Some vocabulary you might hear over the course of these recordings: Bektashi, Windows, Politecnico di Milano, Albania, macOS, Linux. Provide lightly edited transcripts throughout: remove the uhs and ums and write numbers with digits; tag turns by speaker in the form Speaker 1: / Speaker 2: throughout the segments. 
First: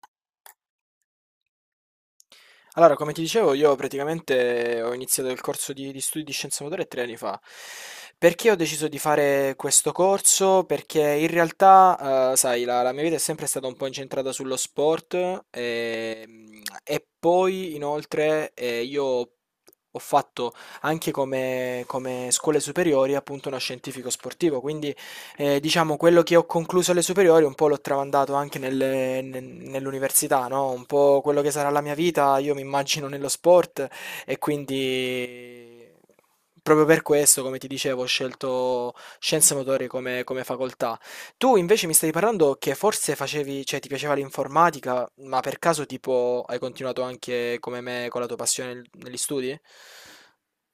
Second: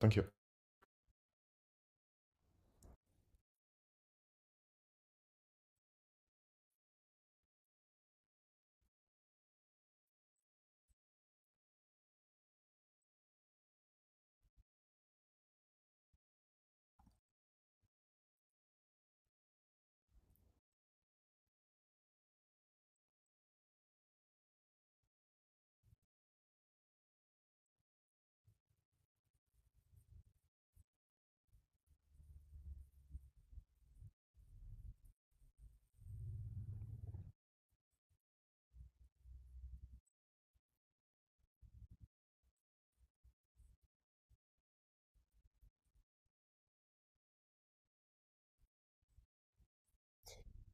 Speaker 1: Anch'io.
Speaker 2: Allora, come ti dicevo, io praticamente ho iniziato il corso di studi di scienze motorie tre anni fa. Perché ho deciso di fare questo corso? Perché in realtà, sai, la mia vita è sempre stata un po' incentrata sullo sport e poi, inoltre, io ho fatto anche come scuole superiori appunto uno scientifico sportivo, quindi diciamo, quello che ho concluso alle superiori un po' l'ho tramandato anche nell'università, no? Un po' quello che sarà la mia vita, io mi immagino nello sport e quindi proprio per questo, come ti dicevo, ho scelto scienze motorie come facoltà. Tu invece mi stavi parlando che forse facevi, cioè ti piaceva l'informatica, ma per caso tipo hai continuato anche come me con la tua passione negli studi?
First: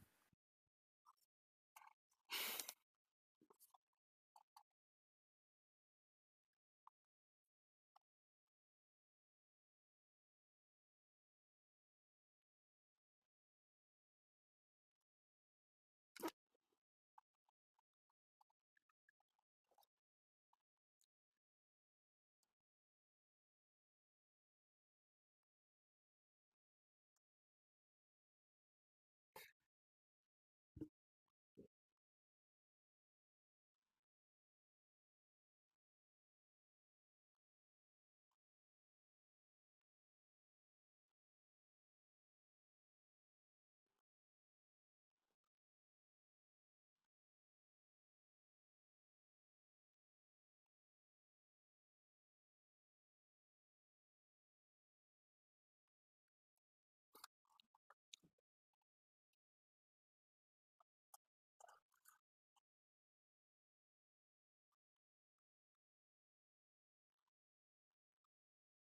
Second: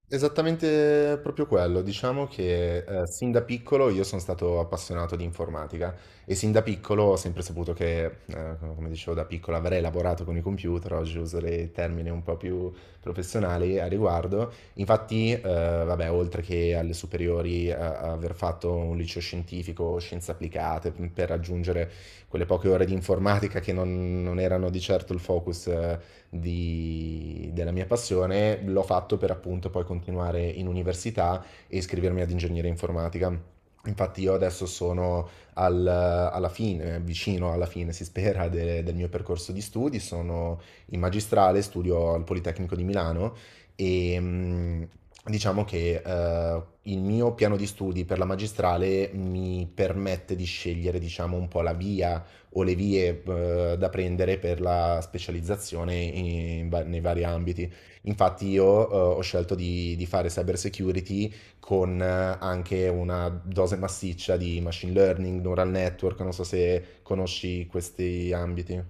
Speaker 1: Esattamente proprio quello. Diciamo che sin da piccolo io sono stato appassionato di informatica e sin da piccolo ho sempre saputo che, come dicevo da piccolo, avrei lavorato con i computer. Oggi uso dei termini un po' più professionali a riguardo. Infatti, vabbè, oltre che alle superiori, aver fatto un liceo scientifico, scienze applicate, per raggiungere quelle poche ore di informatica che non erano di certo il focus, della mia passione, l'ho fatto per appunto poi continuare in università e iscrivermi ad ingegneria informatica. Infatti io adesso sono alla fine, vicino alla fine, si spera, del mio percorso di studi, sono in magistrale, studio al Politecnico di Milano e diciamo che il mio piano di studi per la magistrale mi permette di scegliere, diciamo, un po' la via o le vie da prendere per la specializzazione in nei vari ambiti. Infatti io ho scelto di fare cyber security con anche una dose massiccia di machine learning, neural network. Non so se conosci questi ambiti.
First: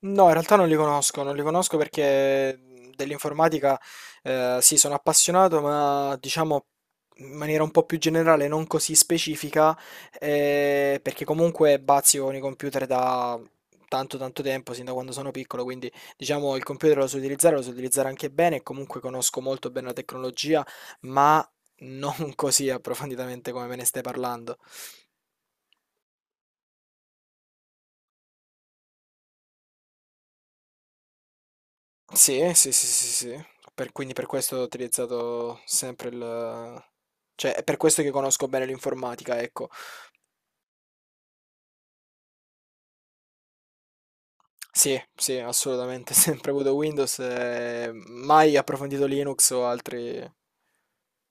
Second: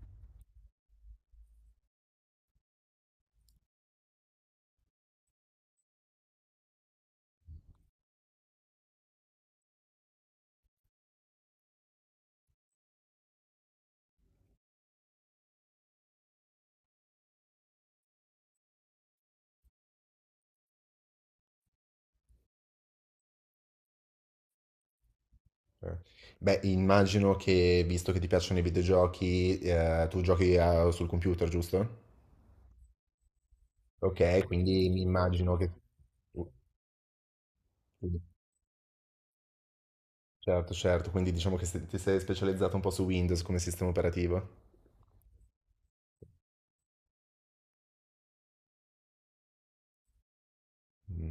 Speaker 2: No, in realtà non li conosco, non li conosco perché dell'informatica sì, sono appassionato, ma diciamo in maniera un po' più generale, non così specifica, perché comunque bazzico con i computer da tanto tanto tempo, sin da quando sono piccolo, quindi diciamo il computer lo so utilizzare anche bene, e comunque conosco molto bene la tecnologia, ma non così approfonditamente come me ne stai parlando.
Speaker 1: Beh, immagino che, visto che ti piacciono i videogiochi, tu giochi sul computer, giusto?
Speaker 2: Sì, sì, sì, sì, sì. Per- quindi per
Speaker 1: Ok,
Speaker 2: questo ho
Speaker 1: quindi mi immagino
Speaker 2: utilizzato
Speaker 1: che...
Speaker 2: sempre il... Cioè, è per questo che conosco bene l'informatica, ecco.
Speaker 1: Certo, certo, quindi diciamo che ti sei specializzato un po' su Windows come sistema operativo.
Speaker 2: Sì, sì, assolutamente. Sempre avuto Windows e mai approfondito Linux o altri.
Speaker 1: Mm.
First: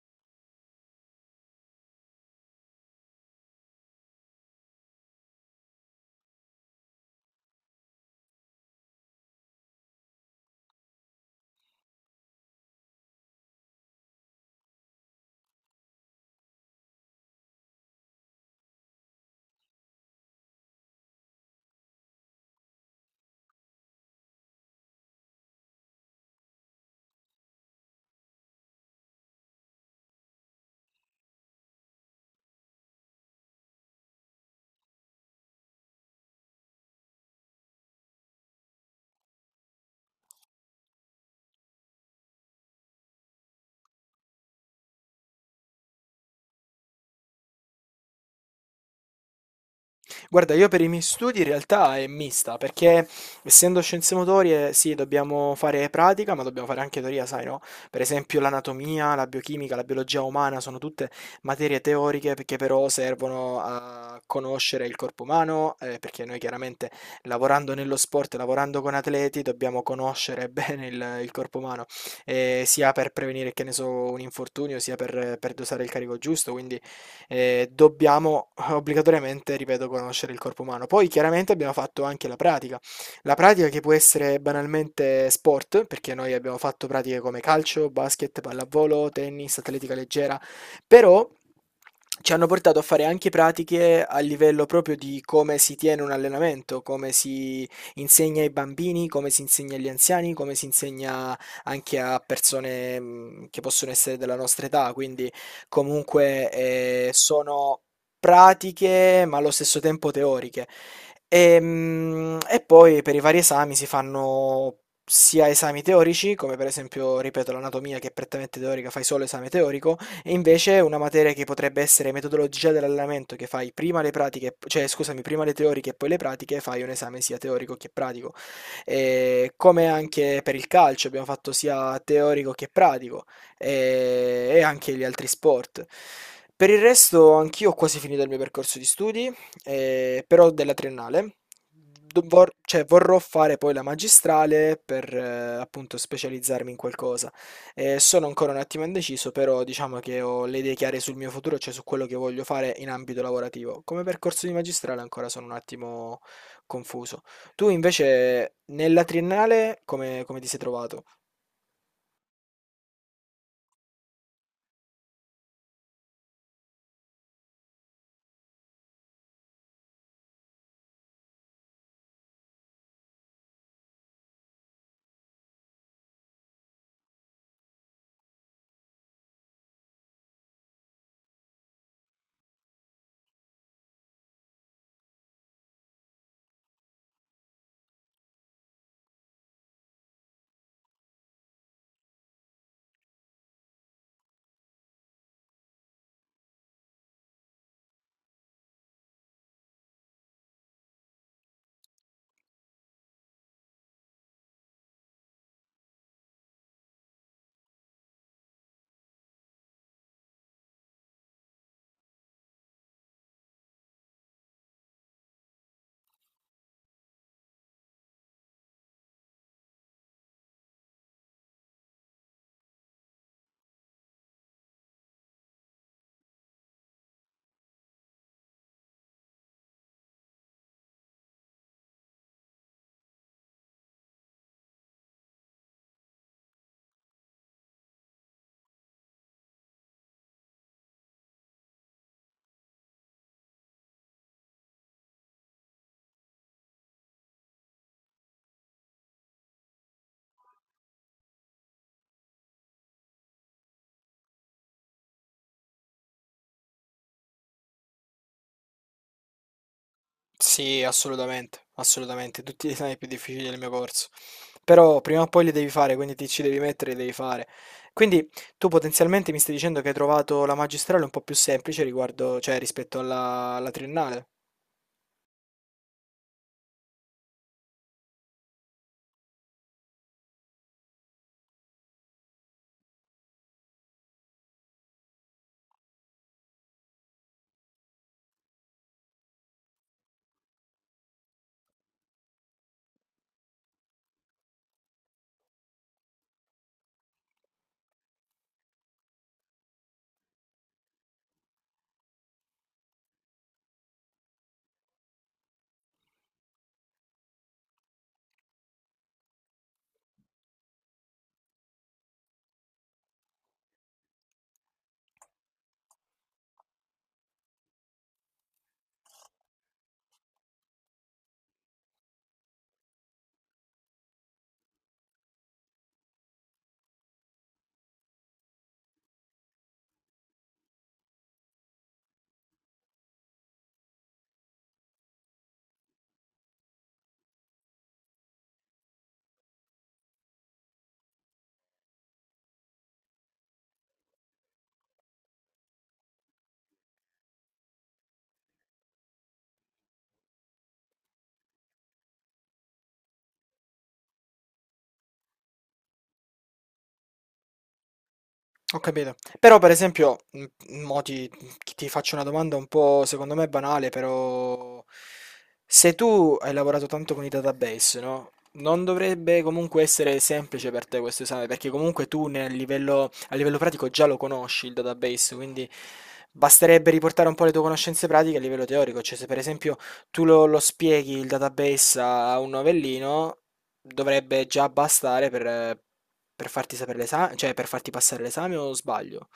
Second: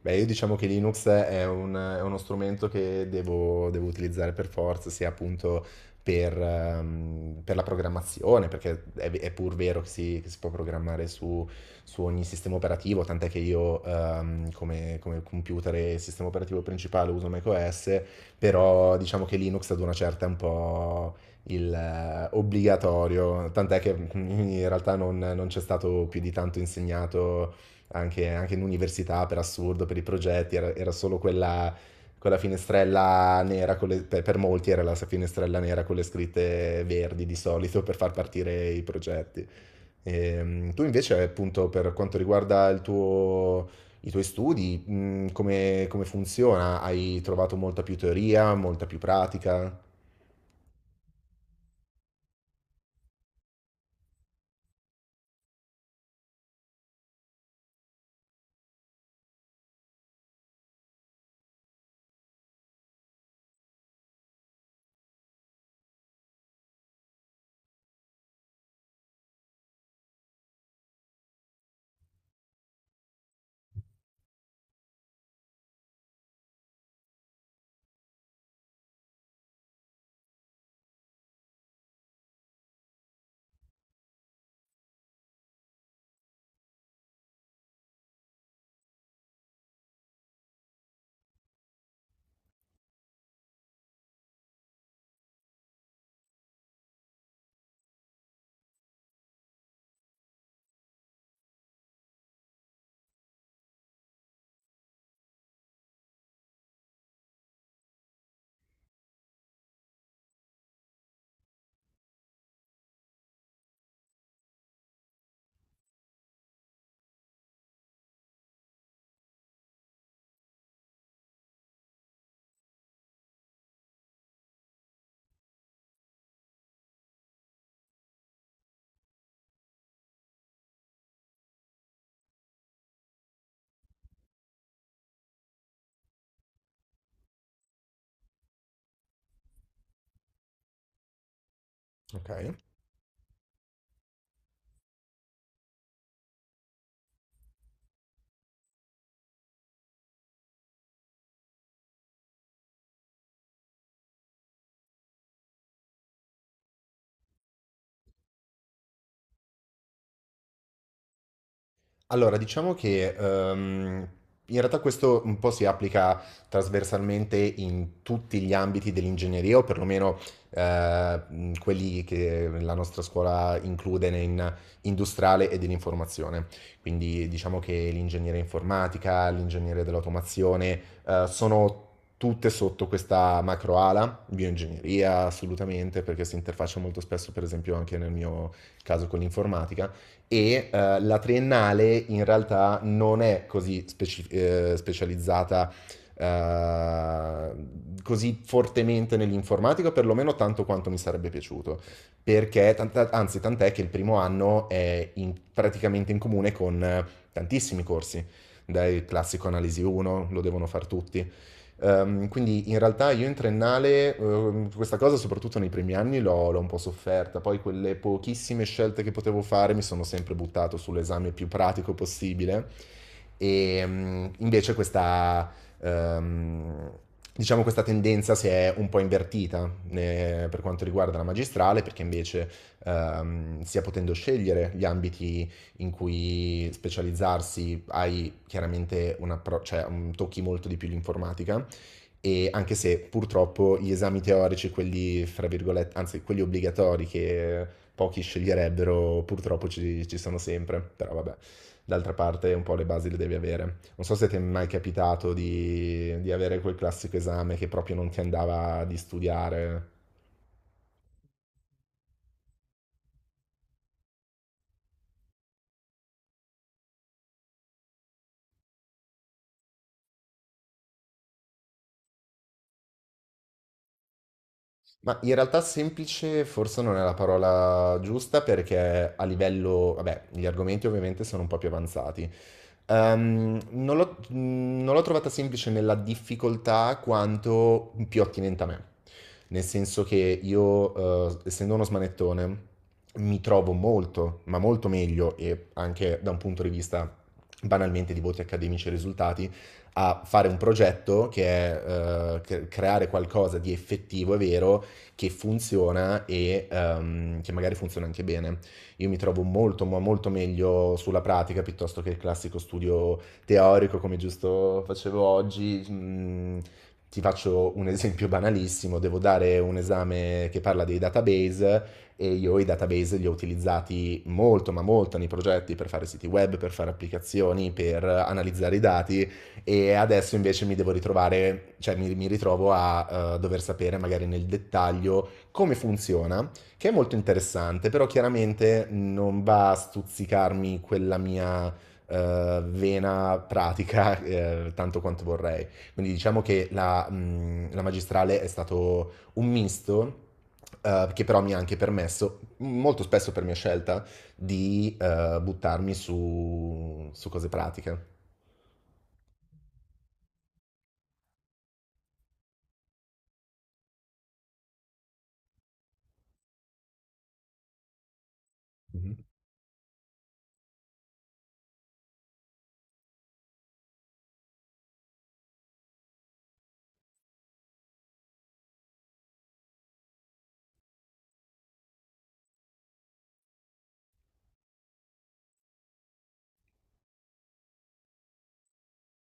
Speaker 1: Beh, io diciamo che Linux è è uno strumento che devo utilizzare per forza, sia appunto per la programmazione, perché è pur vero che che si può programmare su, su ogni sistema operativo, tant'è che io come, come computer e sistema operativo principale uso macOS, però diciamo che Linux ad una certa è un po' il obbligatorio, tant'è che in realtà non c'è stato più di tanto insegnato anche, anche in università per assurdo. Per i progetti, era solo quella, quella finestrella nera, con per molti era la finestrella nera con le scritte verdi di solito per far partire i progetti. Tu invece, appunto, per quanto riguarda il tuo, i tuoi studi, come, come funziona? Hai trovato molta più teoria, molta più pratica?
Speaker 2: Guarda, io per i miei studi in realtà è mista, perché essendo scienze motorie, sì, dobbiamo fare pratica, ma dobbiamo fare anche teoria, sai, no? Per esempio l'anatomia, la biochimica, la biologia umana sono tutte materie teoriche perché però servono a conoscere il corpo umano, perché noi chiaramente lavorando nello sport, lavorando con atleti, dobbiamo conoscere bene il corpo umano, sia per prevenire, che ne so, un infortunio, sia per dosare il carico giusto, quindi dobbiamo obbligatoriamente, ripeto, conoscere il corpo umano. Poi chiaramente abbiamo fatto anche la pratica che può essere banalmente sport, perché noi abbiamo fatto pratiche come calcio, basket, pallavolo, tennis, atletica leggera, però ci hanno portato a fare anche pratiche a livello proprio di come si tiene un allenamento, come si insegna ai bambini, come si insegna agli anziani, come si insegna anche a persone che possono essere della nostra età, quindi comunque sono pratiche ma allo stesso tempo teoriche. E, mm, e poi per i vari esami si fanno sia esami teorici, come per esempio, ripeto, l'anatomia che è prettamente teorica, fai solo esame teorico, e invece una materia che potrebbe essere metodologia dell'allenamento, che fai prima le pratiche, cioè scusami, prima le teoriche e poi le pratiche, fai un esame sia teorico che pratico. E come anche per il calcio, abbiamo fatto sia teorico che pratico e anche gli altri sport. Per il resto, anch'io ho quasi finito il mio percorso di studi, però della triennale.
Speaker 1: Ok.
Speaker 2: Cioè, vorrò fare poi la magistrale per appunto specializzarmi in qualcosa. Sono ancora un attimo indeciso, però diciamo che ho le idee chiare sul mio futuro, cioè su quello che voglio fare in ambito lavorativo. Come percorso di magistrale ancora sono un attimo confuso. Tu invece nella triennale come ti sei trovato?
Speaker 1: Allora, diciamo che in realtà questo un po' si applica trasversalmente in tutti gli ambiti dell'ingegneria, o perlomeno quelli che la nostra scuola include in industriale e dell'informazione. Quindi diciamo che l'ingegneria informatica, l'ingegneria dell'automazione, sono tutte sotto questa macroala, bioingegneria assolutamente, perché si interfaccia molto spesso, per esempio, anche nel mio caso con l'informatica e la triennale in realtà non è così specializzata eh, così fortemente nell'informatica, perlomeno tanto quanto mi sarebbe piaciuto, perché anzi tant'è che il primo anno è praticamente in comune con tantissimi corsi, dai classico analisi 1, lo devono fare tutti. Quindi in realtà io in triennale, questa cosa soprattutto nei primi anni l'ho un po' sofferta, poi quelle pochissime scelte che potevo fare mi sono sempre buttato sull'esame più pratico possibile e invece ehm, diciamo questa tendenza si è un po' invertita per quanto riguarda la magistrale, perché invece stia potendo scegliere gli ambiti in cui specializzarsi, hai chiaramente un approccio, cioè, tocchi molto di più l'informatica. E anche se purtroppo gli esami teorici, quelli fra virgolette, anzi quelli obbligatori che pochi sceglierebbero, purtroppo ci sono sempre, però vabbè, d'altra parte un po' le basi le devi avere. Non so se ti è mai capitato di avere quel classico esame che proprio non ti andava di studiare.
Speaker 2: Sì, assolutamente, assolutamente, tutti gli esami più difficili del mio corso. Però prima o poi li devi fare, quindi ti ci devi mettere, li devi fare. Quindi tu potenzialmente mi stai dicendo che hai trovato la magistrale un po' più semplice riguardo, cioè rispetto alla triennale.
Speaker 1: Ma in realtà semplice forse non è la parola giusta, perché a livello, vabbè, gli argomenti ovviamente sono un po' più avanzati. Non l'ho non l'ho trovata semplice nella difficoltà quanto più attinente a me, nel senso che io, essendo uno smanettone, mi trovo molto, ma molto meglio e anche da un punto di vista banalmente di voti accademici e risultati, a fare un progetto che è creare qualcosa di effettivo e vero che funziona e che magari funziona anche bene. Io mi trovo molto, ma molto meglio sulla pratica piuttosto che il classico studio teorico come giusto facevo oggi. Ti faccio un esempio banalissimo: devo dare un esame che parla dei database e io i database li ho utilizzati molto, ma molto nei progetti per fare siti web, per fare applicazioni, per analizzare i dati. E adesso invece mi devo ritrovare, cioè mi ritrovo a dover sapere magari nel dettaglio come funziona, che è molto interessante, però chiaramente non va a stuzzicarmi quella mia vena pratica tanto quanto vorrei. Quindi diciamo che la, la magistrale è stato un misto, che però mi ha anche permesso, molto spesso per mia scelta, di buttarmi su, su cose pratiche.
Speaker 2: Ho capito. Però per esempio, mo ti, ti faccio una domanda un po' secondo me banale, però se tu hai lavorato tanto con i database, no? Non
Speaker 1: Mhm.
Speaker 2: dovrebbe comunque essere semplice per te questo esame, perché comunque tu nel livello, a livello pratico già lo conosci il database, quindi basterebbe riportare un po' le tue conoscenze pratiche a livello teorico, cioè se per esempio tu lo spieghi il database a un novellino, dovrebbe già bastare per farti sapere l'esame, cioè per farti passare l'esame o sbaglio?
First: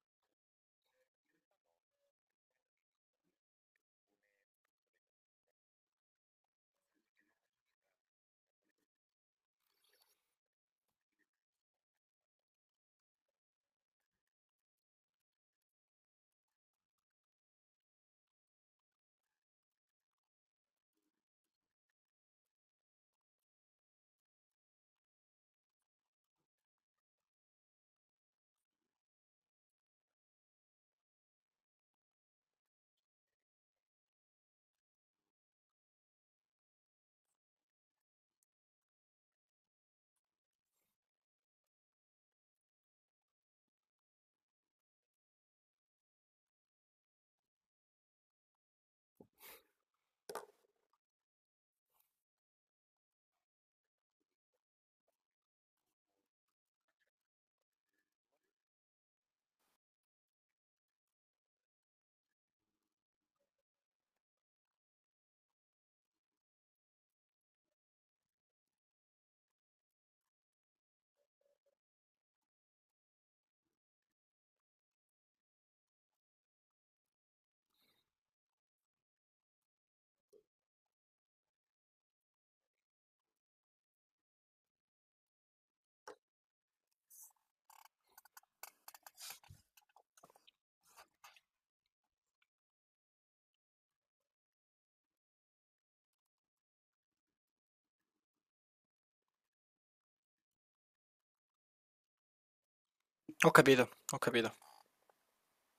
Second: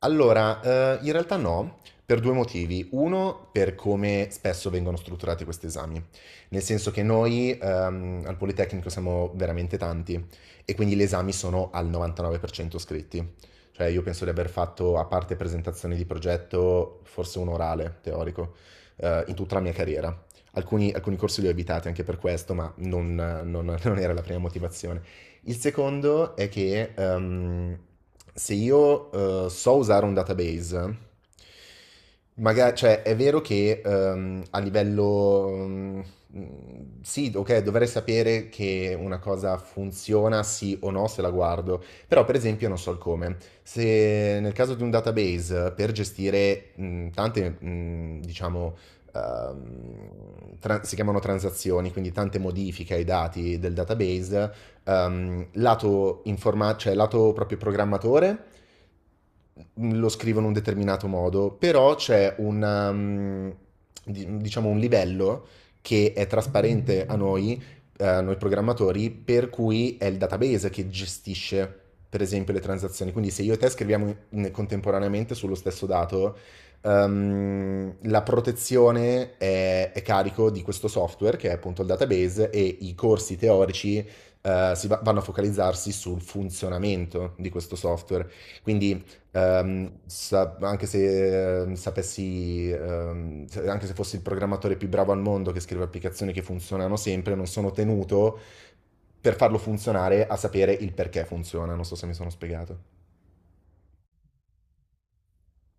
Speaker 1: Allora, in realtà no, per due motivi. Uno, per come spesso vengono strutturati questi esami, nel senso che noi al Politecnico siamo veramente tanti e quindi gli esami sono al 99% scritti. Cioè io penso di aver fatto, a parte presentazioni di progetto, forse un orale teorico, in tutta la mia carriera. Alcuni corsi li ho evitati anche per questo, ma non non era la prima motivazione. Il secondo è che se io so usare un database, magari, cioè è vero che a livello... sì, ok, dovrei sapere che una cosa funziona sì o no se la guardo, però per esempio non so il come. Se nel caso di un database per gestire tante, diciamo, si chiamano transazioni, quindi tante modifiche ai dati del database, lato, cioè lato proprio programmatore lo scrivo in un determinato modo, però c'è un, diciamo un livello che è trasparente a noi programmatori, per cui è il database che gestisce, per esempio, le transazioni. Quindi se io e te scriviamo contemporaneamente sullo stesso dato, la protezione è carico di questo software, che è appunto il database. E i corsi teorici, vanno a focalizzarsi sul funzionamento di questo software. Quindi anche se anche se fossi il programmatore più bravo al mondo che scrive applicazioni che funzionano sempre, non sono tenuto per farlo funzionare a sapere il perché funziona. Non so se mi sono spiegato.
Speaker 2: Ho capito, ho capito.